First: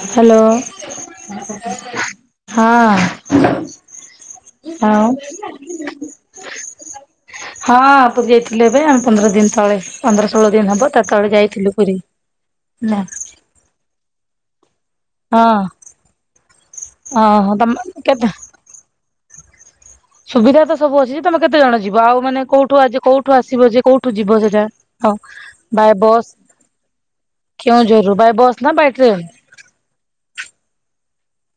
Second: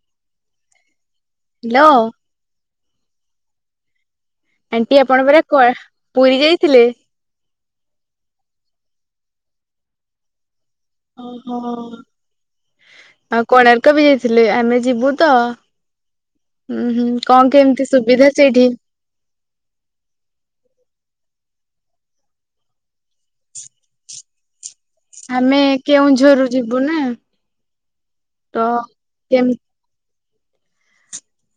[unintelligible] Hello hello ହଁ aunty ଆଉ ଆପଣ ପରା କୁଆ ପୁରୀ ଯାଇଥିଲେ। ହଁ, ପରୀ ଯାଇଥିଲୁ ଏବେ ଆମେ ପନ୍ଦର ଦିନ ତଳେ ପନ୍ଦର ଷୋହଳ ଦିନ ହବ। ଟ ତଳେ ଓହୋ। ଯାଇଥିଲୁ ପୁରୀ ନେ। ଆଉ କୋଣାର୍କ ବି ଯାଇଥିଲେ ଆମେ ଯିବୁ। ତ ହଁ ହୁଁ ହୁଁ କଣ ଓହୋ ତମେ କେମିତି କେତେ ସୁବିଧା ସେଇଠି। ସୁବିଧା ତ ସବୁ ଅଛି ତମେ କେତେ ଜଣ ଯିବ ଆଉ ମାନେ କୋଉଠୁ କୋଉଠୁ ଆସିବ ଯେ କୋଉଠୁ ଯିବ ସେଟା। ହଁ ଆମେ ବାଇ ବସ୍ କେଉଁଝରରୁ ଯିବୁ ନା କେଉଁଝର ରୁ ବାଇ ତ ବସ୍ ନା ବାୟ ଟ୍ରେନ୍। କେମ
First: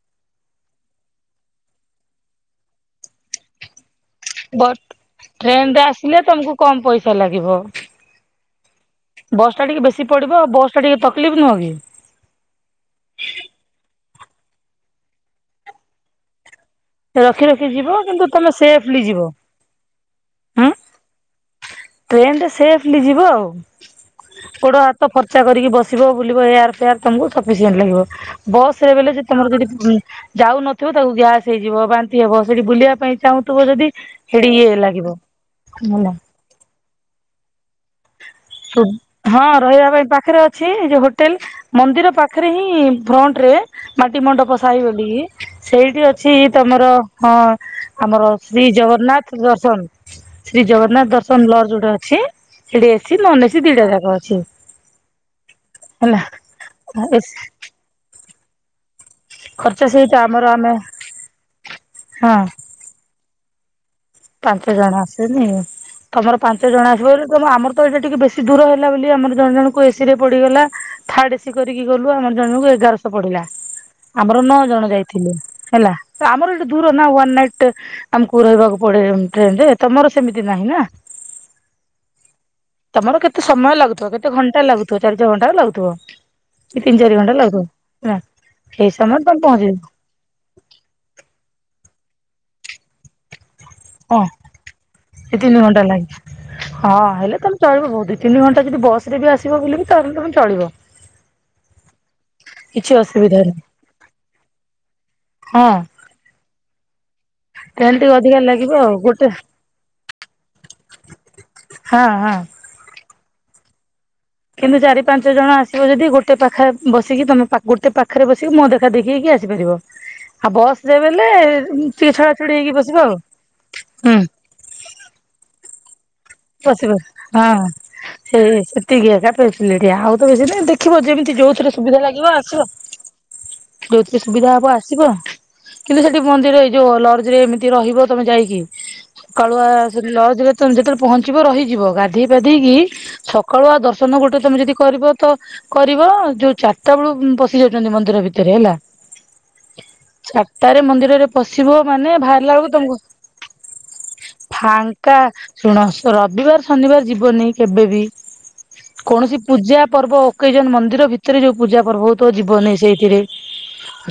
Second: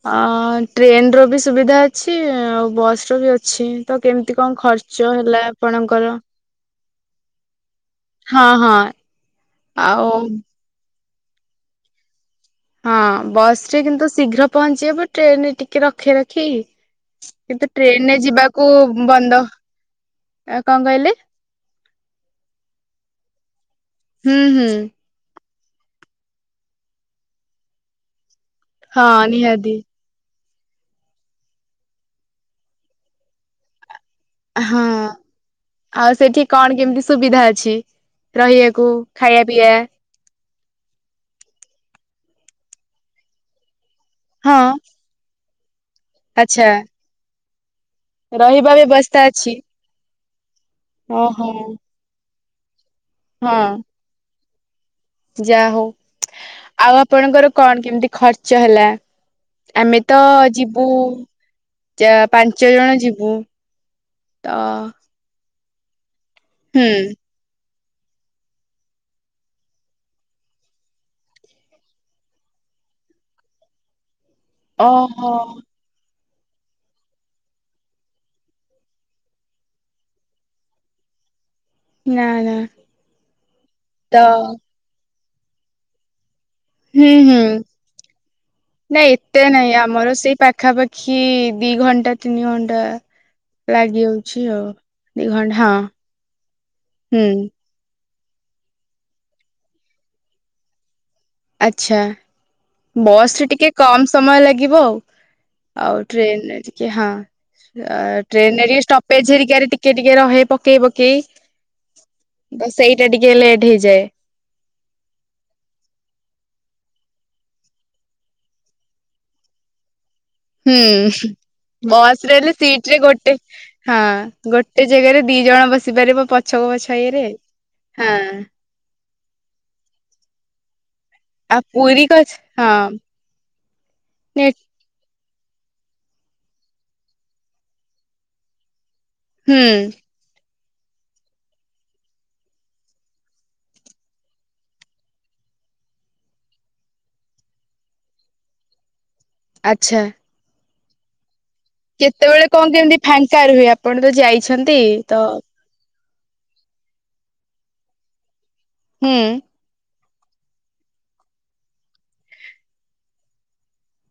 ଅ ଟ୍ରେନ ର ବି ସୁବିଧା ଅଛି ଆଉ ବଶ୍ ର ବି ଅଛି। ତ କେମିତି କଣ ବଟ ଖର୍ଚ୍ଚ ହେଲା ଟ୍ରେନରେ ଆପଣଙ୍କର? ଆସିଲେ ତମକୁ କମ ପଇସା ଲାଗିବ। ହଁ ହଁ ବସ୍ ଟା ଟିକେ ବେଶୀ ପଡିବ ଆଉ ବସ୍ ଟା ଟିକେ ତକଲିଫ୍ ନୁହେଁ କି। ହଁ ବସ ରେ କିନ୍ତୁ ଶୀଘ୍ର ପହଞ୍ଚି ହେବ ଟ୍ରେନରେ ଟିକେ ରଖି ରଖି। ରଖି ରଖି କିନ୍ତୁ ଯିବ ଟ୍ରେନରେ କିନ୍ତୁ ତମେ ଯିବାକୁ ସେଫଲି ଯିବ ବନ୍ଦ ଆଉ କଣ କହିଲେ। ଟ୍ରେନ୍ ରେ ସେଫ୍ ଲି ଜିବା ଆଉ ହୁଁ ହୁଁ ଗୋଡ଼, ହାତ। ଫର୍ଚା କରିକି ବସିବ, ବୁଲିବ, ଏୟାର, ଫେୟାର, ତମକୁ ସଫି ସିଏଣ୍ଟ ଲାଗିବ। ବସ ରେ ବୋଇଲେ ଯେ ହଁ ତମର ଯଦି ନିହାତି। ଯାଉନଥିବ ତାକୁ ଗ୍ୟାସ ହେଇଯିବ, ବାନ୍ତି ହେବ, ସେଠି ବୁଲିବା ପାଇଁ ଚାହୁଁଥିବ ଯଦି ହେଡିି ଇଏ ହଁ ଲାଗିବ ଆଉ ହେଲା, ଉଁ। ସେଠି କଣ କେମିତି ସୁବିଧା ଅଛି। ରହିବାକୁ ସୁବ୍, ଖାଇବା ହଁ ପିଇବା ରହିବା ପାଇଁ ପାଖରେ ଅ ଅଛି ଯେ ହୋଟେଲ ମନ୍ଦିର ପାଖରେ ହିଁ ଫ୍ରଣ୍ଟ ରେ ମାଟି ମଣ୍ଡପ ହଁ ସାହିବୋଲି। ସେଇଠି ଅଛି ଆଚ୍ଛା ତମର ହଁ ଆମର ଶ୍ରୀ ରହିବା ବ୍ୟବସ୍ଥା ଜଗନ୍ନାଥ ଅଛି। ଦର୍ଶନ। ଶ୍ରୀ ଜଗନ୍ନାଥ ଓହୋ ଦର୍ଶନ ଲଜ୍ ଯୋଉ ଟା ଅଛି। ସେଠି ଏସି, ନନ୍ ଏସି, ଦିଟା ଯାକ ଅଛି। ଯା ହଉ ହେଲା ଆଉ ଆପଣଙ୍କର କଣ କେମିତି ଖର୍ଚ୍ଚ ହେଲା। ଖର୍ଚ୍ଚ ଆମେ ସହିତ ତ ଆମର ଆମେ ଯିବୁ ହଁ ପାଞ୍ଚ ଜଣ ଯିବୁ। ତ ପାଞ୍ଚ ଜଣ ଆସେନି ତମର ପାଞ୍ଚ ହୁଁ ଜଣ ଆସିବ। ତ ଆମର ତ ଏଇଟା ଟିକେ ବେଶୀ ଦୂର ହେଲା ବୋଲି ଆମର ଜଣେ ଜଣଙ୍କୁ ଏସି ରେ ପଡିଗଲା ଥାର୍ଡ ଏ ସି କରିକି ଗଲୁ ଆମର ଜଣକୁ ଏଗାରଶହ ପଡ଼ିଲା ଆମର ନଅ ଜଣ ଓହୋ ଯାଇଥିଲେ ହେଲା ତ ଆମର ଏଠି ଦୂର ନା ୱନ୍ ନାଇଟ ଆମକୁ ରହିବାକୁ ପଡ଼େ ଟ୍ରେନ ରେ ତମର ସେମିତି ନାହିଁ ନା ନା ନା ତମର କେତେ ସମୟ ଲାଗୁଥିବ ତ କେତେ ଘଣ୍ଟା ଲାଗୁଥିବ ଚାରି ଛଅ ଘଣ୍ଟା ର ଲାଗୁଥିବ। କି ତିନି ହୁଁ ଚାରି ଘଣ୍ଟା ହୁଁ ଲାଗୁଥିବ। ନା ସେଇ ନାଇଁ ସମୟରେ ତମେ ଏତେ ନାଇଁ ପହଞ୍ଚିଯିବ ଆମର ସେଇ ପାଖାପାଖି ଦି ଘଣ୍ଟା ତିନି ଘଣ୍ଟା ଲାଗି ହଁ ଯାଉଛି ଆଉ ଦି ଘଣ୍ଟା ହଁ ହଁ ହେଲେ ହୁଁ। ତମେ ଚଳିବ ବହୁତ ଦିଇ ତିନି ଘଣ୍ଟା ଯଦି ବସରେ ବି ଆସିବ ବୁଲିକି ତାହେଲେ ବି ତମର ଚଳିବ। ଆଚ୍ଛା କିଛି ଅସୁବିଧା ବସ ରେ ନାହିଁ। ଟିକେ କମ ସମୟ ଲାଗିବ ଆଉ। ହଁ ଆଉ ଟ୍ରେନରେ ଟିକେ ହଁ ଟ୍ରେନ ଟିକେ ଅଧିକା ଟ୍ରେନରେ ଲାଗିବ ଟିକେ ଆଉ ଗୋଟେ ଷ୍ଟପେଜ ହେରିକା ରେ ଟିକେ ଟିକେ ଟିକେ ରହେ ପକେଇ ପକେଇ ହଁ ହଁ। ତ ସେଇଟା ଟିକେ ଲେଟ୍ ହେଇଯାଏ। କିନ୍ତୁ ଚାରି ପାଞ୍ଚ ଜଣ ଆସିବ ଯଦି ଗୋଟେ ପାଖରେ ବସିକି ତମେ ଗୋଟେ ପାଖରେ ବସିକି ମୋ ଦେଖା ଦେଖି ହେଇକି ଆସିପାରିବ। ଆଉ ବସ୍ ରେ ବେଲେ ହୁଁ ଟିକେ ବସ ଛଡା ରେ ଛଡି ହେଲେ ହେଇକି ସିଟ ବସିବ ରେ ଆଉ ଗୋଟେ ହଁ। ହୁଁ ଗୋଟେ ଜାଗାରେ ଦି ଜଣ ବସି ପାରିବ ବଶିବ ହଁ। ସେଇ ସେତିକି ଏକା ଫାସିଲିଟି ଆଉ ତ ବେଶି ନାଇଁ ଦେଖିବ ଯେମିତି ଆଉ ଯୋଉଥିରେ ସୁବିଧା ପୁରୀ କ ଲାଗିବ ଆସିବ। ହଁ। ଯୋଉଥିରେ ନେ ସୁବିଧା ହବ ଆସିବ କିନ୍ତୁ ସେଠି ମନ୍ଦିର ଏଇ ଯୋଉ ଲଜ ରେ ଏମିତି ରହିବ ତମେ ଯାଇକି ହୁଁ ସକାଳୁଆ ଲଜ ରେ ତେ ଯେତେବେଳେ ପହଞ୍ଚିବ ରହିଯିବ ଗାଧେଇ ପାଧେଇକି ସକାଳୁଆ ଦର୍ଶନ ଗୋଟେ ତମେ ଯଦି କରିବ ତ କରିବ ଯୋଉ ଚାରିଟା ବେଳୁ ପଶି ଯାଉଛନ୍ତି ମନ୍ଦିର ଭିତରେ ହେଲା ଆଚ୍ଛା। ସାତଟାରେ ମନ୍ଦିରରେ ପଶିବ ମାନେ କେତେବେଳେ ବାହାରିଲା କଣ ବେଳକୁ ତମକୁ କେମିତି ଫାଙ୍କା ରୁହେ ଆପଣ ତ ଯାଇଛନ୍ତି ଫାଙ୍କା ତ ଶୁଣ ରବିବାର ଶନିବାର ଯିବନି କେବେବି ହୁଁ କୌଣସି ପୂଜା ପର୍ବ ଓକେଜନ ମନ୍ଦିର ଭିତରେ ଯୋଉ ପୂଜା ପର୍ବ ହଉଥିବ ତ ଯିବନି ସେଇଥିରେ।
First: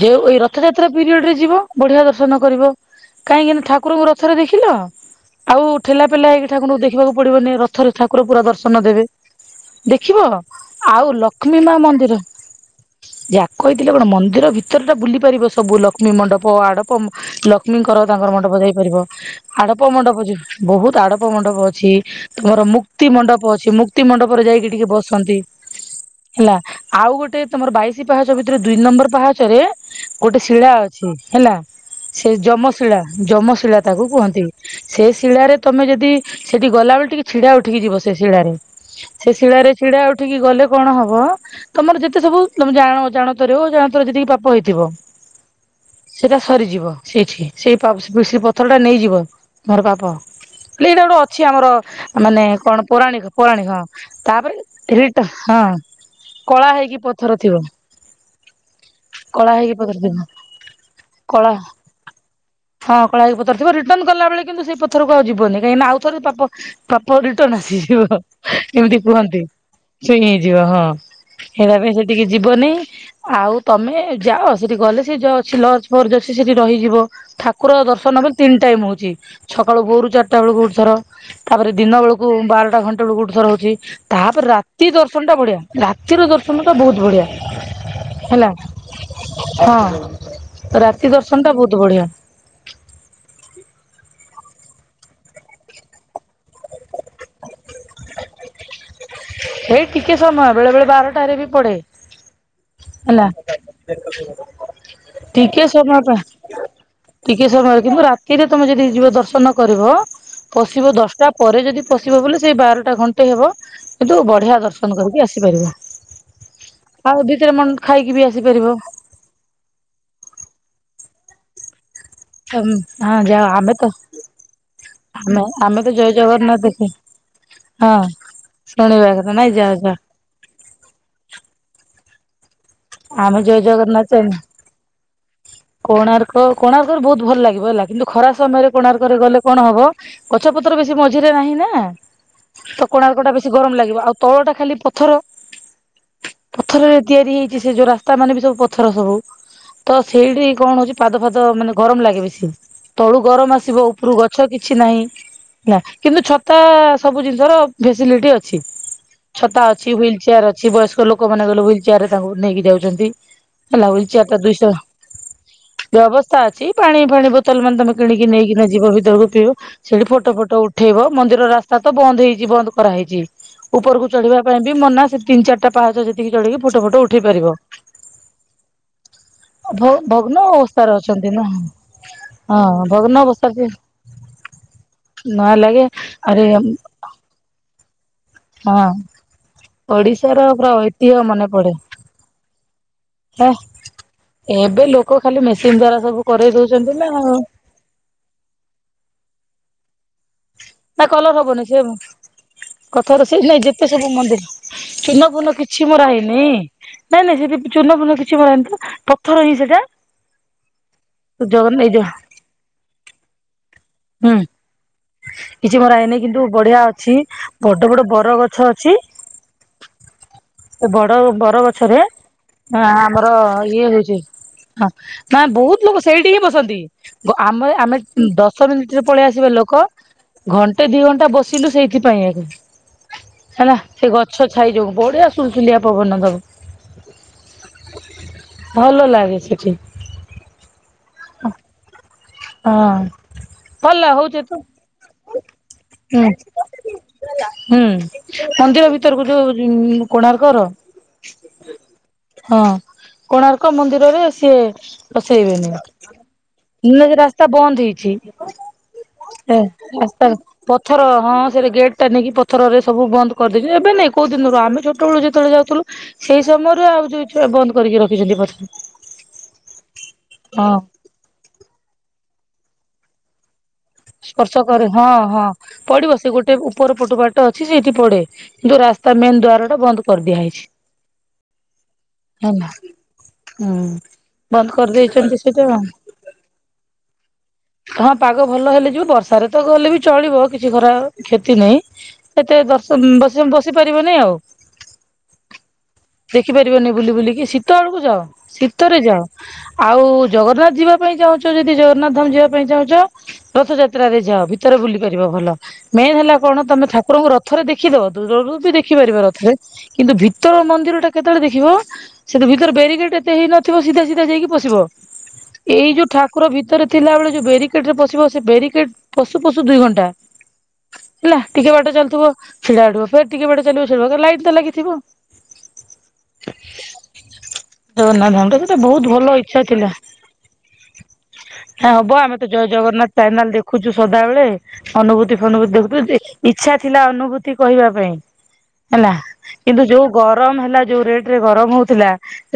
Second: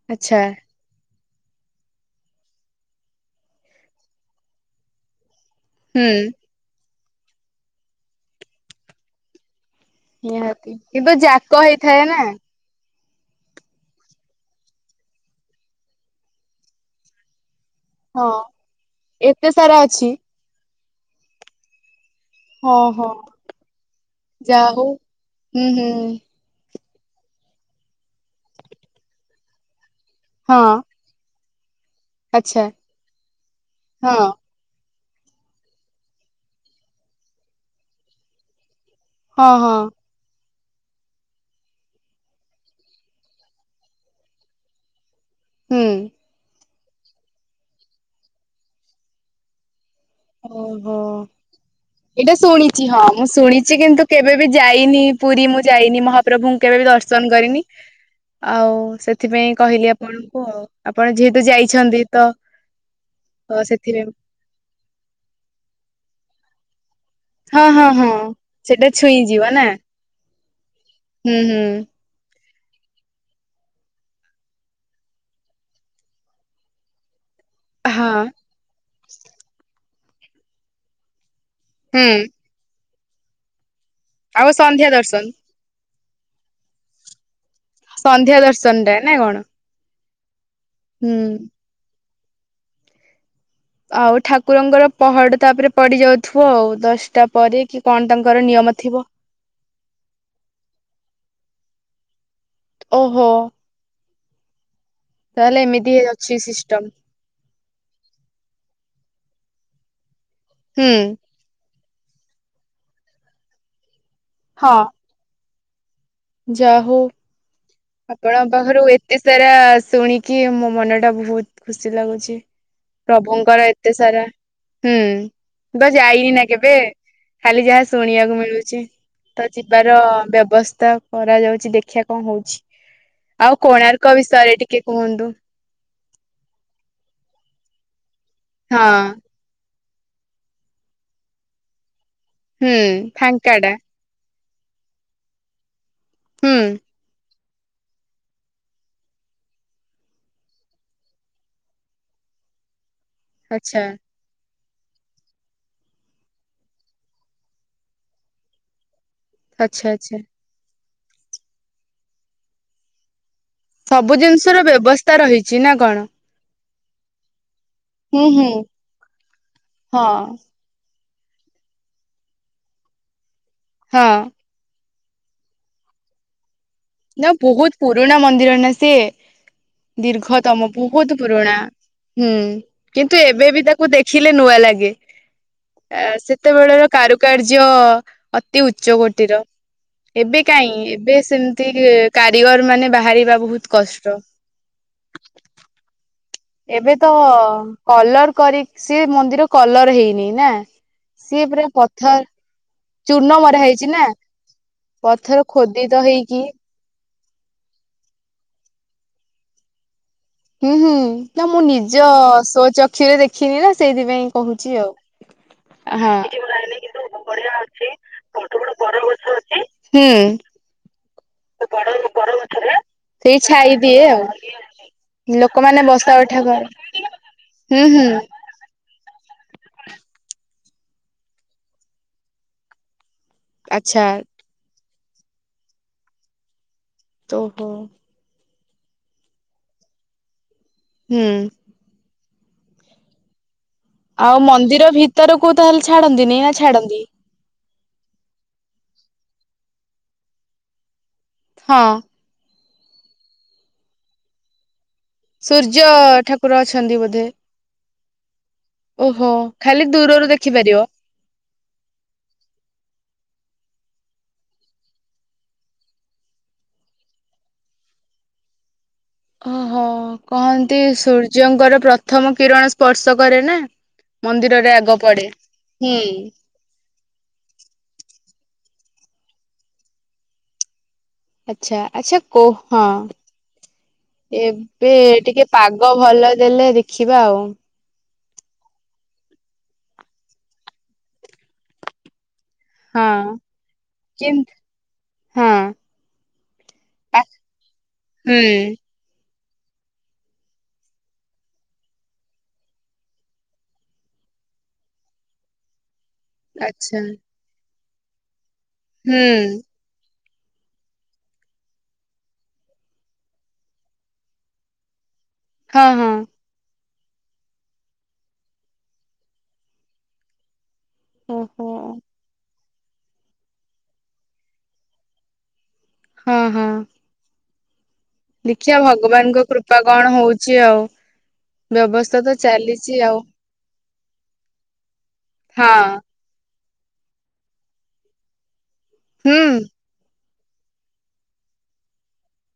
ଯୋଉ ଏଇ ଆଚ୍ଛା ରଥଯାତ୍ରା ପିରିୟଡ଼ ରେ ଯିବ ବଢ଼ିଆ ଦର୍ଶନ କରିବ। କାହିଁକିନା ଠାକୁରଙ୍କୁ ରଥରେ ଦେଖିଲ ଆଉ ଠେଲା ହୁଁ ପେଲା ହେଇକି ଠାକୁରଙ୍କୁ ଦେଖିବାକୁ ପଡ଼ିବନି। ରଥରେ ଠାକୁର ପୁରା ଦର୍ଶନ ଦେବେ। ଦେଖିବ ନିହାତି ଆଉ କିନ୍ତୁ ଯାକ ଲକ୍ଷ୍ମୀ ମା ହେଇଥାଏ ନା ମନ୍ଦିର ଯା କହିଥିଲେ କଣ ମନ୍ଦିର ଭିତରେ ଟା ବୁଲି ପାରିବ ସବୁ ଲକ୍ଷ୍ମୀ ମଣ୍ଡପ ଆଡ଼ପ ଲକ୍ଷ୍ମୀଙ୍କର ତାଙ୍କର ହଁ ମଣ୍ଡପ ଯାଇପାରିବ ଏତେ ସାରା ଆଡ଼ପ ଅଛି ମଣ୍ଡପ ବହୁତ ଆଡ଼ପ ମଣ୍ଡପ ଅଛି ତୁମର ହଁ ମୁକ୍ତି ହଁ ମଣ୍ଡପ ଅଛି ମୁକ୍ତି ମଣ୍ଡପରେ ଯାହା ଯାଇକି ହଉ ଟିକେ ବସନ୍ତି ହୁଁ ହୁଁ ହେଲା ଆଉ ଗୋଟେ ତମର ବାଇଶି ପାହାଚ ଭିତରେ ଦୁଇ ନମ୍ବର ପାହାଚରେ ଗୋଟେ ଶିଳା ହଁ ଅଛି ହେଲା ସେ ଆଚ୍ଛା ଯମଶିଳା ଯମଶିଳା ତାକୁ ହଁ କୁହନ୍ତି ସେ ଶିଳାରେ ତମେ ଯଦି ସେଠି ଗଲା ବଳେ ଟିକେ ଛିଡା ଉଠିକି ଯିବ ସେ ଶିଳାରେ ସେ ହଁ ଶିଳାରେ ହଁ ଛିଡା ଉଠିକି ଗଲେ କଣ ହବ ତମର ଯେତେ ସବୁ ତମେ ଜାଣ ଅଜାଣତରେ ଜାଣତରେ ଯେତିକି ପାପ ହେଇଥିବ ହୁଁ ସେଟା ସରିଯିବ। ସେଇଠି ସେଇ ପଥର ଟା ନେଇଯିବ ତମର ପାପ। ହେଲେ ଏଇଟା ଗୋଟେ ଅଛି ଆମର ଓହୋଃ ଏଇଟା ମାନେ କଣ ଶୁଣିଛି ହଁ ପୌରାଣିକ ମୁଁ ପୌରାଣିକ ଶୁଣିଛି ହଁ କିନ୍ତୁ କେବେ ବି ତାପରେ ଯାଇନି ରିଟ ପୁରୀ ହଁ ମୁଁ ଯାଇନି ମହାପ୍ରଭୁଙ୍କୁ କଳା କେବେ ବି ହେଇକି ପଥର ଦର୍ଶନ ଥିବ। କରିନି ଆଉ କଳା ସେଥିପାଇଁ ହେଇକି କହିଲି ପଥର ଥିବ ଆପଣଙ୍କୁ ଆଉ ଆପଣ ଯେହେତୁ କଳା ଯାଇଛନ୍ତି ତ ହଁ କଳା ହେଇକି ପଥର ତ ଥିବ ରିଟର୍ଣ୍ଣ ସେଥିପାଇଁ କଲାବେଳେ କିନ୍ତୁ ସେ ପଥରକୁ ଆଉ ଯିବ ନାହିଁ କାହିଁକି ନା ଆଉଥରେ ପାପ ପାପ ରିଟର୍ଣ୍ଣ ହଁ ହଁ ଆସିଯିବ ହଁ ସେଟା ଏମିତି କୁହନ୍ତି। ଛୁଇଁଯିବ ନା ଛୁଇଁ ହେଇଯିବ ହଁ ହୁଁ ହୁଁ ହେଇଟା ପାଇଁ ସେ ଟିକେ ଯିବନି ଆଉ ତମେ ଯାଅ ସେଠି ଗଲେ ସେଠି ଅଛି ଲଜ୍ ଫଜ୍ ଅଛି ସେଠି ରହିଯିବ ଠା ଠାକୁର ଦର୍ଶନ ହଁ ପାଇଁ ତିନି ଟାଇମ୍ ହଉଛି ସକାଳୁ ଭୋରୁ ଚାରିଟା ବେଳ ଗୋଟେ ଥର ତାପରେ ଦିନ ହୁଁ ବେଳକୁ ବାରଟା ଘଣ୍ଟ ବେଳକୁ ଗୋଟେ ଥର ହଉଛି। ଆଉ ତାପରେ ସନ୍ଧ୍ୟା ରାତି ଦର୍ଶନ ଟା ବଢିଆ। ରାତିର ଦର୍ଶନ ଟା ବହୁତ ବଢ଼ିଆ। ସନ୍ଧ୍ୟା ହେଲା ଦର୍ଶନ ଟା ନା କଣ ହଁ ରାତି ହୁଁ ଦର୍ଶନ ଟା ବହୁତ ବଢିଆ। ଆଉ ଠାକୁରଙ୍କର ପହଡ ତାପରେ ପଡି ଯାଉଥିବ। ଆଉ ଦଶଟା ପରେ କି କଣ ତାଙ୍କର ନିୟମ ଥିବ। ଏଇ ଟିକେ ସମୟ ବେଳେ ବେଳେ ବାରଟାରେ ବି ପଡେ ଓହୋ ହେଲା। ଦ [unintelligible] ତାହେଲେ ଏମିତି ଅଛି ସିଷ୍ଟମ। ଟିକେ ସମୟ, କିନ୍ତୁ ରାତିରେ ତମେ ଯଦି ଯିବ ଦର୍ଶନ କରିବ ହୁଁ ପଶିବ ଦଶଟା ପରେ ଯଦି ପଶିବ ବୋଲେ, ସେଇ ବାରଟା ଘଣ୍ଟେ ହେବ କିନ୍ତୁ ବଢିଆ ହଁ ଦର୍ଶନ କରିକି ଆସିପାରିବ। ଯା ହଉ ଆଉ ଭିତରେ ମ ଖାଇକି ବି ଆସିପାରିବ। ଏ ସାରା ଶୁଣିକି ମୋ ମନ ଟା ବହୁତ ଖୁସି ଲାଗୁଛି, ହଁ ଯାଅ ପ୍ରଭୁଙ୍କର ଆମେ ତ ଏତେ ସାରା ହୁଁ ଆମେ ମୁଁ ଆମେ ତ ଜୟ ଯାଇନି ନା ଜଗନ୍ନାଥ କେବେ। ଦେଖି ଖାଲି ଯାହା ହଁ ଶୁଣିବାକୁ ମିଳୁଛି ଶୁଣିବା କଥା ତ ନାଇଁ ଯାଅ ଯାଅ ଯିବାର ବ୍ୟବସ୍ଥା କରାଯାଉଛି, ଦେଖିବା କଣ ହଉଛି ଆମେ ଜୟ ଆଉ କୋଣାର୍କ ଜଗନ୍ନାଥ ବିଷୟରେ ଟିକେ କୁହନ୍ତୁ। କୋଣାର୍କ କୋଣାର୍କରେ ବହୁତ ଭଲ ଲାଗିବ ହେଲା। କିନ୍ତୁ ଖରା ସମୟରେ ହଁ କୋଣାର୍କରେ ଗଲେ କଣ ହବ ଗଛ ପତ୍ର ବେଶୀ ମଝିରେ ନାହିଁ ନା ହୁଁ ତ କୋଣାର୍କ ଟା ବେଶୀ ଫାଙ୍କା ଗରମ ଲାଗିବ। ଆଉ ତଳ ଟା ଖାଲି ପଥର ହୁଁ ପଥରରେ ତିଆରି ହେଇ ସେ ଯୋଉ ରାସ୍ତା ମାନେ ବି ସବୁ ପଥର ସବୁ। ତ ସେଇଠି କଣ ହଉଛି ପାଦ ଫାଦ ମାନେ ଗରମ ଲାଗେ ବେଶି। ତଳୁ ଗରମ ଆଚ୍ଛା। ଆସିବ ଉପରୁ ଗଛ ଛ କିଛି ନାହିଁ। ନା କିନ୍ତୁ ଛତା ସବୁ ଜିନିଷର ଫେସିଲିଟି ଅଛି। ଛତା ଆଚ୍ଛା ଅଛି ଆଚ୍ଛା ହ୍ୱବିଲ ଚେୟାର ଅଛି। ବୟସ୍କ ଲୋକମାନେ ଗଲେ ହ୍ୱିଲ ଚେୟାର ରେ ତାଙ୍କୁ ନେଇକି ଯାଉଛନ୍ତି। ହେଲା ହ୍ୱିଲ ସବୁ ଚେୟାରଟା ଜିନିଷ ର ଦୁଇସ ବ୍ୟବସ୍ଥା ରହିଛି ନା କଣ? ବ୍ୟବସ୍ଥା ଅଛି, ପାଣି ଫାଣି ବୋତଲ ମାନେ ତମେ ହୁଁ କିଣିକି ହୁଁ ନେଇକିନା ଯିବ ଭିତରକୁ ପିଇବ। ସେଠି ଫଟୋ ହଁ। ଫଟ ଉଠେଇବ। ମନ୍ଦିର ରାସ୍ତା ତ ବନ୍ଦ ହେଇଛି ବନ୍ଦ କରାହେଇଛି ଉପରକୁ ହଁ ଚଢିବା ପାଇଁ ବି ମନା ସେ ତିନି ଚାରିଟା ପାହାଚ ସେତିକି ଚଳକି ଫୋଟ ଫଟୋ ଉ ନା ବହୁତ ପୁରୁଣା ମନ୍ଦିର ନା ସେ ଭ ଭଗ୍ନ ଦୀର୍ଘ ତମ ଅବସ୍ଥାରେ ବହୁତ ଅଛନ୍ତି ନା ପୁରୁଣା। ହୁଁ ହଁ ଭଗ୍ନ କିନ୍ତୁ ଏବେ ବି ଅବସ୍ଥାରେ ତାକୁ ଦେଖିଲେ ନୂଆ ଲାଗେ। ନ ଲାଗେ ଆ ଆରେ ସେତେବେଳ କାରୁକାର୍ଯ୍ୟ ଅତି ହଁ ଉଚ୍ଚ କୋଟିର, ଓଡିଶାର ଏବେ ପୁରା କାହିଁ ଏବେ ଐତିହ୍ୟ ମନେ ସେମି ଏତି ପଡେ। କାରିଗର ମାନେ ବାହାରିବା ହେ ବହୁତ କଷ୍ଟ। ଏବେ ଲୋକ ଖାଲି ମେସିନ୍ ଦ୍ଵାରା ସବୁ କରେଇ ଦଉଛନ୍ତି ଏବେ ନା ତ ଆଉ। କଲର କରିକି ସେ ମନ୍ଦିର କଲର ହେଇନି ନା। ନା କଲର ପୁରା ହବନି ସିଏ। ପଥର କଥାର ଚୂର୍ଣ୍ଣ ସେଇ ମରା ନାଇଁ ହେଇଛି ଯେତେ ନା ସବୁ ମନ୍ଦିର ପଥର ଚିନପୁନ କିଛି ଖୋଦିତ ମର ହେଇକି ହେଇନି। ନାଇଁ ନାଇଁ ସେଠି ଚୂନ ଫୁନ କିଛି ମରାହେଇନି ତ ପଥର ହିଁ ସେଟା। ହୁଁ ହୁଁ ନା ମୁଁ ଜଗନ୍ନା ଏଇ ନିଜ ଯୋଉ ସୋଚକ୍ଷୁରେ ଦେଖିନି ନା ସେଇଥିପାଇଁ ହୁଁ କହୁଛି ଆଉ। କିଛି ମରା ହଁ ହେଇନି କିନ୍ତୁ ବଢିଆ ଅଛି ବଡ ବଡ ବର ଗଛ [unintelligible] ହୁଁ। ଏ ବଡ ବର ବଡ ଗଛରେ ବରଗଛରେ ଅ ସେଇ ଆମର ଛାଇ ଇଏ ଦିଏ ହଉଛି। ଆଉ ହଁ ନା ଲୋକମାନେ ବହୁତ ଲୋକ ବସା ସେଇଠି ହିଁ ଉଠା କର ବସନ୍ତି। ଗ ଆମ ହୁଁ ଆମେ ହୁଁ ଦଶ ମିନିଟ୍ ରେ ପଳେଇ ଆସିବା ଲୋକ, ଘଣ୍ଟେ ଦି ଘଣ୍ଟା ବସିଲୁ ସେଇଥିପାଇଁ ଆଗେ। ହେଲା ଆଚ୍ଛା। ସେ ଗଛ ଛାଇ ଯୋଉ ବଢିଆ ଶୁଲୁସୁଲିଆ ପବନ ଦବ। ଓହୋ। ଭଲ ଲାଗେ ସେଠି। ହୁଁ। ହଁ। ଭଲ ଆଉ ହଉଛି ତ ମନ୍ଦିର ଭିତରକୁ ତାହେଲେ ହୁଁ। ଛାଡନ୍ତିନି ନା ଛାଡନ୍ତି। ହୁଁ ମନ୍ଦିର ଭିତରକୁ ଯୋଉ କୋଣାର୍କର। ହଁ। ହଁ କୋଣାର୍କ ମନ୍ଦିରରେ ସିଏ ପସେଇବେନି, ସୂର୍ଯ୍ୟ ଠାକୁର ଅଛନ୍ତି ଇଲେ ହେରା। ବୋଧେ ରାସ୍ତା ବନ୍ଦ ହେଇଛି ଓହୋ ଖାଲି ଦୂରରୁ ରା ଦେଖିପାରିବ। ପଥର ହଁ। ସେ ଗେଟ୍ ଟା ନେଇିକି ପଥରରେ ସବୁ ବନ୍ଦ କରିଦେଇଉଛି ଏବେ ନାଇଁ କୋଉ ଦିନରୁ ଆମେ ଛୋଟବେଳୁତବେଳେ ଯାଉଥିଲୁ। ସେଇ ସମୟରୁ ଆଉ ଯୋଉ ଛୁଆ ବନ୍ଦ କରିକି ରଖିଛନ୍ତି ପଛ। ଓହୋ କହନ୍ତି ସୂର୍ଯ୍ୟଙ୍କର ପ୍ରଥମ କିରଣ ସ୍ପର୍ଶ କରେ ନା। ସ୍ପର୍ଶ ମନ୍ଦିରରେ କରେ ଆଗ ହଁ ପଡେ ହଁ ହୁଁ ପଡିବ ସେ ଗୋଟେ। ଉପର ପଟୁ ବାାଟ ଅଛି ସେଇଠି ପଡେ କିନ୍ତୁ ରାସ୍ତା ମେନ ଦ୍ୱାର ଟା ବନ୍ଦ କରିଦିଆ ହୋଇଛି। ଆଚଛା ଆଚ୍ଛା କୋ ହଁ। ହୁଁ। ବନ୍ଦ ଏବେ କରିଦେଇଛନ୍ତି ଟିକେ ସେଇଟା ପାଗ ଭଲ ଦେଲେ ଦେଖିବା ଆଉ। ହଁ ପାଗ ଭଲ ହେଲେ ଯିବ ବର୍ଷାରେ ତ ଗଲେ ବି ଚଳିବ କିଛି ଖରା କ୍ଷତି ନାହିଁ ଏତେ। ବ ହଁ ବସି ପାରିବନି ଆଉ। କିନ୍ତ ହଁ ଦେଖି ପାରିବନି ବୁଲି ପା ବୁଲିକି ଶୀତ ବଳକୁ ଯାଅ ହୁଁ ଶୀତରେ ଯାଅ। ଆଉ ଜଗନ୍ନାଥ ଯିବା ପାଇଁ ଚାହୁଁଛ ଯଦି ଜଗନ୍ନାଥ ଧାମ ଯିବା। ଚାହୁଁଛ ରଥଯାତ୍ରାରେ ଯାଅ ଭିତରେ ବୁଲି କରିବ ଭଲ ମେନ୍ ହେଲା କଣ ତମେ ଆଚ୍ଛା ଠାକୁରଙ୍କୁ ରଥ। ରଥରେ ଦେଖିଦବ ଦୂରୁ ବି ହୁଁ ଦେଖିପାରିବ ରଥରେ କିନ୍ତୁ ଭିତର ମନ୍ଦିର ଟା କେତେବେଳେ ଦେଖିବ। ସେ ତ ଭିତରେ ବ୍ୟାରିକେଟ ଏତେ ହେଇ ନଥିବ ସିଧା ସିଧା ଯାଇକି ପସିବ। ଏଇ ହଁ ଯୋଉ ହଁ ଠାକୁର ଭିତରେ ଥିଲାବେଳେ ଯୋଉ ବାରିକେଡ ରେ ପସିବ ସେ ବାରିକେଡ ପଶୁ ପଶୁ ଦୁଇ ଘଣ୍ଟା। ହେଲା ଓହୋ। ଟିକେ ବାଟ ଚାଲଥିବ ଛିଡା ଅଡିବ ଫେର ଟିକେ ବାଟେ ଚାଲିବ ସେ ରହିବ କା ଲାଇଟ୍ ତ ଲାଗିଥିବ। ହୁ ହୁଁ। ଜଗନ୍ନାଥା ଧାମ ଟା ବହୁତ ଭଲ ଭଗବାନଙ୍କ ଇଛା କୃପା ଥିଲା କଣ ହଉଛି ଆଉ ବ୍ୟବସ୍ଥା ହବ ଆ ତ ଜୟ ଚାଲିଛି ଜଗନ୍ନାଥ ଆଉ। ଚ୍ୟାନେଲ ଦେଖୁଛୁ ସଦାବେଳେ ଅନୁଭୂତି ଫନୁଭୂତି ହଁ ଦେଖୁଛୁ ଇଚ୍ଛା ଥିଲା ଅନୁଭୂତି କହିବା ପାଇଁ ହେଲା ହୁଁ କିନ୍ତୁ ଯୋଉ ଗରମ ହେଲା ଯୋଉ ରେଟରେ ଗରମ ହଉଥିଲା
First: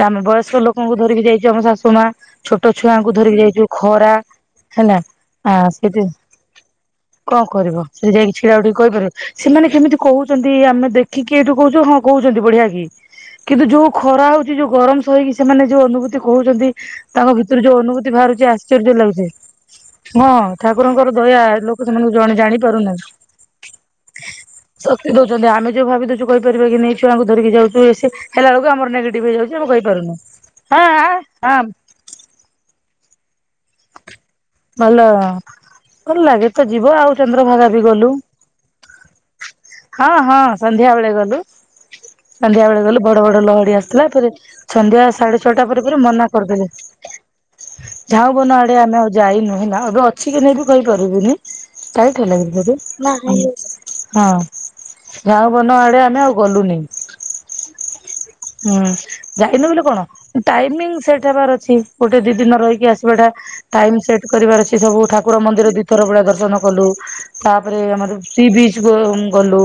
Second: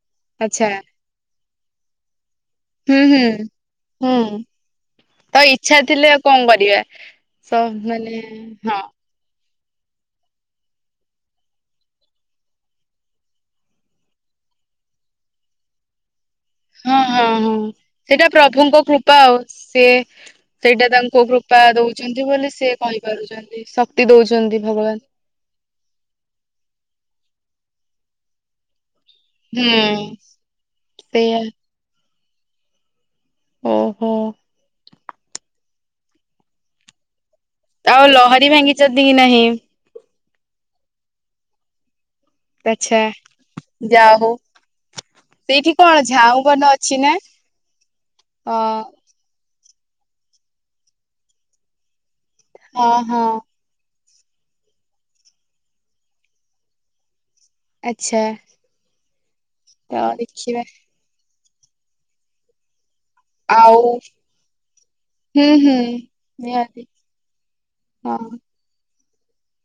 ଆମେ ବୟସ୍କ ଆଚ୍ଛା ଲୋକଙ୍କୁ ଧରିକି ଯାଇଛୁ ଆମ ଶାଶୁ ମା। ଛୋଟ ହୁଁ ଛୁଆଙ୍କୁ ହୁଁ ଧରିକି ଯାଇଛୁ ଖରା। ହୁଁ ନା ତ ଇଚ୍ଛା ସେଠି ଥିଲେ ଆଉ କଣ କରିବା। କଣ ସ କରିବ ସେଠି ମାନେ ଯାଇକି ଛିଡା ହଁ ଉଠିକି କହି ସେମାନେ କେମିତି କହୁଛନ୍ତି ଆମେ ଦେଖିକି ଏଇଠୁ କହୁଛୁ ହଁ କହୁଛନ୍ତି ବଢିଆ କି? କିନ୍ତୁ ଯୋଉ ଖରା ହଉଛି ଯୋଉ ଗରମ ସହିକି ସେମାନେ ଯୋଉ ଅନୁଭୁ କହୁଛନ୍ତି ହଁ ତାଙ୍କ ହଁ ଭିତରୁ ଯୋଉ ଅନୁଭୂତି ବାହାରୁଛି ଆଶ୍ଚର୍ଯ୍ୟ ଲାଗୁଛି। ସି ହଁ ସେଇଟା ଠାକୁରଙ୍କର ତାଙ୍କୁ ଦୟା କୃପା ଲୋକ ସେମାନଙ୍କୁ ଦଉଛନ୍ତି ଜଣେ ବୋଲି ଜାଣି ସିଏ କହିପାରୁଛନ୍ତି। ସ କ୍ତି ଦଉଛନ୍ତି ଭଗ କ୍ତି ଦଉଛନ୍ତି ଆମେ ଯଉ ଭାବି ଦଉଛୁ କହିପାରିବା କି ନେଇ ଛୁଆଙ୍କୁ ଧରିକି ଯାଉଛୁ ଇଏ ସିଏ ହେଲା ବଳକୁ ଆମ [unintelligible] ଆମେ ହୁଁ କହିପାରୁନୁ ଆଃ ଆଃ ସେଇଆ ଆଃ ଓହୋ। ଭଲ ଭଲ ଲାଗେ ତ ଯିବ ଆଉ ଚନ୍ଦ୍ରଭାଗା ବି ଆଉ ଗଲୁ। ଲହରୀ ଭାଙ୍ଗିଛନ୍ତି କି ନାହିଁ। ହଁ ହଁ ସନ୍ଧ୍ୟା ବେଳେ ଗଲୁ। ସନ୍ଧ୍ୟା ବେଳେ ଗଲୁ ଆଚ୍ଛା ବଡ ବଡ ଲହଡି ଆସୁଥିଲା ଯା ପରେ ହଉ ସନ୍ଧ୍ୟା ସାଢେ ଛଅଟା ସେଇଠି ପରେ କଣ ପରେ ମନା ଝାଉଁ ବନ କରିଦେଲେ। ଅଛି ନା? ଝାଉଁ ବନ ଆଡେ ଆମେ ଅ ଯାଇନୁ ହେଁ ନା ଏବେ ଅଛି କି ନାଇ ବି କହିପାରିବିନି ଯାଇ ହଁ ହଁ [unintelligible] ହଁ। ଝାଉଁବନ ଆଡେ ଆମେ ଆଉ ଗଲୁନି। ଆଛା। ହୁଁ ଯାଇନ ବୋଲି କଣ ଟାଇମିଙ୍ଗ ସେଠ ହେବାର ଅଛି ଗୋଟେ ଦି ଦିନ ରହିକି ଆସି ବାଟା ଆଉ ଟାଇମ ସେଟ୍ କରିବାର ଅଛି ସବୁ ଠାକୁର ହୁଁ ମନ୍ଦିର ହୁଁ ଦିଥର ଭଳିଆ ଦର୍ଶନ ନିହାତି କଲୁ। ତାପରେ ହଁ ଆମର ସି ବିଚ ଗ-ଗଲୁ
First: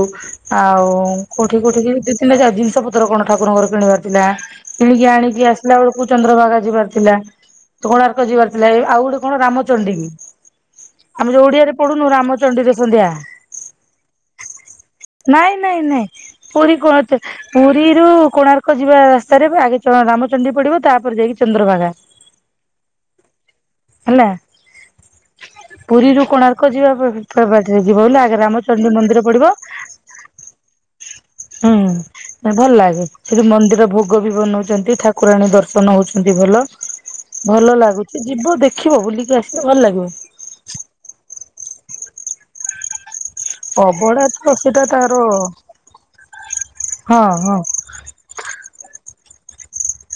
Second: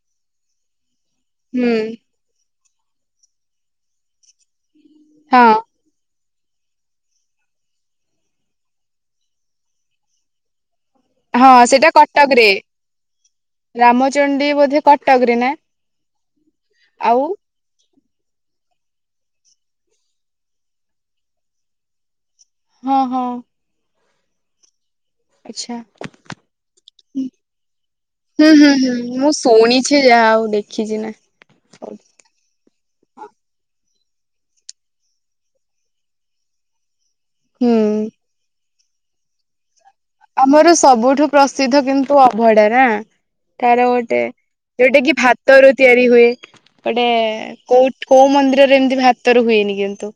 ଆଉ କୋଉଠି ହୁଁ କୋଉଠିକ ଜିନିଷ ପତ୍ର କଣ ଠାକୁରଙ୍କର କିଣିବାର ଥିଲା କିଣିକି ଆଣିକି ହଁ ଆସିଲା ବଳକୁ। କୁ ଚନ୍ଦ୍ରଭାଗା ଯିବାର ଥିଲା କୋଣାର୍କ ଯିବାର ଥିଲା ଏଇ ଆଉ ଗୋଟେ କଣ ରାମଚଣ୍ଡୀ କି ଆମେ ଯୋଉ ହଁ ଓଡିଆରେ ସେଇଟା ପଢୁନୁ କଟକରେ ରାମଚଣ୍ଡୀରେ ସନ୍ଧ୍ୟା। ରାମଚଣ୍ଡୀ ବୋଧେ କ ନାଇଁ ନାଇଁ ନାଇଁ ପୁରୀ କଚ ଆଉ ପୁରୀରୁ କୋଣାର୍କ ଯିବା ରାସ୍ତାରେ ଆଗେ ଚ ରାମଚଣ୍ଡୀ ପଡିବ ତାପରେ ଯାଇକି ଚନ୍ଦ୍ରଭାଗା। ହଁ ହଁ। ହେଲା। ଆଚ୍ଛା। ପୁରୀରୁୁ କୋଣାର୍କ ଯିବା [unintelligible] ଆଗେ ହୁଁ ହୁଁ ରାମଚଣ୍ଡୀ ହୁଁ ମନ୍ଦିର ମୁଁ ପଡିବ ଶୁଣିଛି ଯାହା ଆଉ ଦେଖିଛି ନା। ହଁ। ହୁଁ ନା ଭଲ ଲାଗେ ସେଠି ମନ୍ଦିର ଭୋଗ ବି ବନଉଛନ୍ତି ଠାକୁରାଣୀ ଦର୍ଶନ ହଉଛନ୍ତି ଭଲ। ଭଲ ଲାଗୁଛି ଯିବୁ ଦେଖିବ ବୁଲିକି ଆସିବ ଭଲ ଲାଗିବ। ଆମର ସବୁଠୁ ପ୍ରସିଦ୍ଧ କିନ୍ତୁ ଅଭଡା ନା। ତାର ଗୋଟେ ଅବଢା ତ ସେଟା ଯୋଉଟା କି ତାର ଭାତ ରୁ ତିଆରି ହୁଏ ଗୋଟେ ହଁ ହଁ କୋଉ କୋଉ ମନ୍ଦିରରେ ଏମିତି ଭାତରୁ ହୁଏନି କିନ୍ତୁ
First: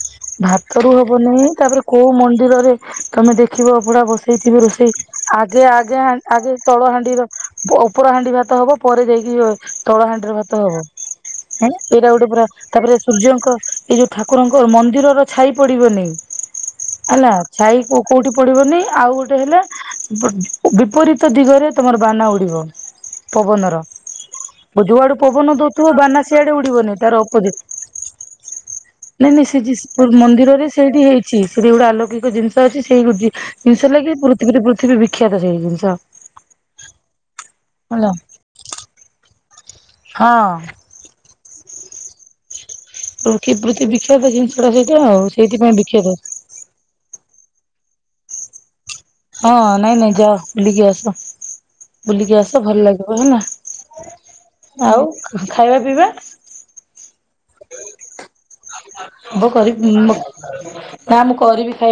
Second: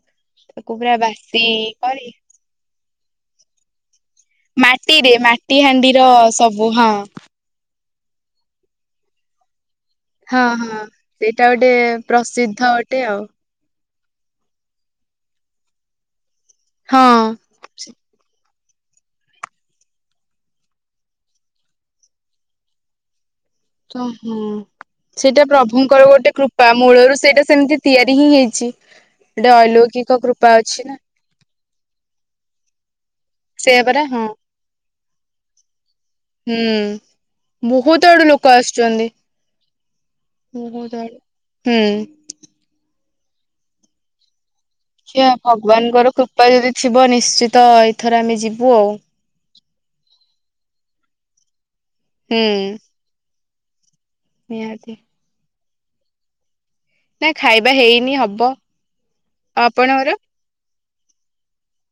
ତାକୁ ଭାତରୁ ପୁରା ବାସି ହବନାହିଁ ତାପରେ କରି କୋଉ ମନ୍ଦିରରେ ତମେ ଦେଖିବ ଅବଡା ବସ ସେଇଥିରେ ରୋଷେଇ ମାଟିରେ ମାଟି ଆଗେ ହାଣ୍ଡିର ଆଗେ ଆଗେ ସବୁ ହଁ। ତଳହାଣ୍ଡି ର ପ ଉପର ହାଣ୍ଡି ଭାତ ହବ ପରେ ଯାଇକି ତଳହାଣ୍ଡିରେ ହଁ ଭାତ ହବ ହଁ ସେଇଟା ଉଁ ଗୋଟେ ଏଇଟା ଗୋଟେ ପୁରା ପ୍ରସିଦ୍ଧ ତାପରେ ଗୋଟେ ଆଉ ସୂର୍ଯ୍ୟଙ୍କ ଏଇ ଯୋଉ ଠାକୁରଙ୍କ ମନ୍ଦିରର ଛାଇ ପଡିବନି ଏଲା। ହଁ। ଛାଇ କୋଉ କୋଉଠି ପଡିବନି ଆଉ ଗୋଟେ ହେଲେ ବ-ବିପରୀତ ଦିଗରେ ତମର ବାନା ଉଡିବ ପବନର। ତ ହଁ ଯୁଆଡୁ ସେଇଟା ପବନ ଦଉଥିବ ପ୍ରଭୁଙ୍କର ବାନା ଗୋଟେ ସିଆଡେ କୃପା ଉଡିବନି ମୂଳରୁ ତାର ସେଇଟା ଅପୋଜିଟ ସେମିତି ତିଆରି ହିଁ ହେଇଛି। ନାଇଁ ନାଇଁ ଗୋଟେ ସେ ଯୀସ ପୁର୍ ଅଲୌକିକ କୃପା ମନ୍ଦିରରେ ଅଛି ନା ସେଇଠି ହେଇଛି ସେଠି ଗୋଟେ ଆଲୌକିକ ଜିନିଷ ଅଛି ସେଇ ଯି ସେଇଆ ଜିନିଷ ପରା ଲାଗି ହଁ। ପୃଥିବୀରେ ପୃଥିବୀ ବିଖ୍ୟାତ ସେଇ ଜିନିଷ ହୁଁ ବହୁତ ହେଲା ଆଡୁ ଲୋକ ଆସୁଛନ୍ତି। ହୁଁ ହଉ ତାହେଲେ ହୁଁ ପୃଥି ପୃଥିବୀ ବିଖ୍ୟାତ ଜିନିଷ ଟା ସେଇଟା ଆଉ ସେଆ ସେଇଥିପାଇଁ ଭଗବାନଙ୍କର ବିଖ୍ୟାତ। [unintelligible] ଯଦି ଥିବ ନିଶ୍ଚିତ ଏଇଥର ଆମେ ଯିବୁ ଆଉ। ହଁ ନାଇଁ ନାଇଁ ଯାଅ ବୁଲିକି ଆସ ବୁଲିକି ହୁଁ ଆସ ଭଲ ଲାଗିବ ହେଲା। ନିହାତି ଆଉ ଖା-ଖାଇବା ପିଇବା? ନା ଖାଇବା ହେଇନି ହବ ହବ ଆ କରି ଆପଣଙ୍କର? ନା ମୁଁ କରିବି ଖା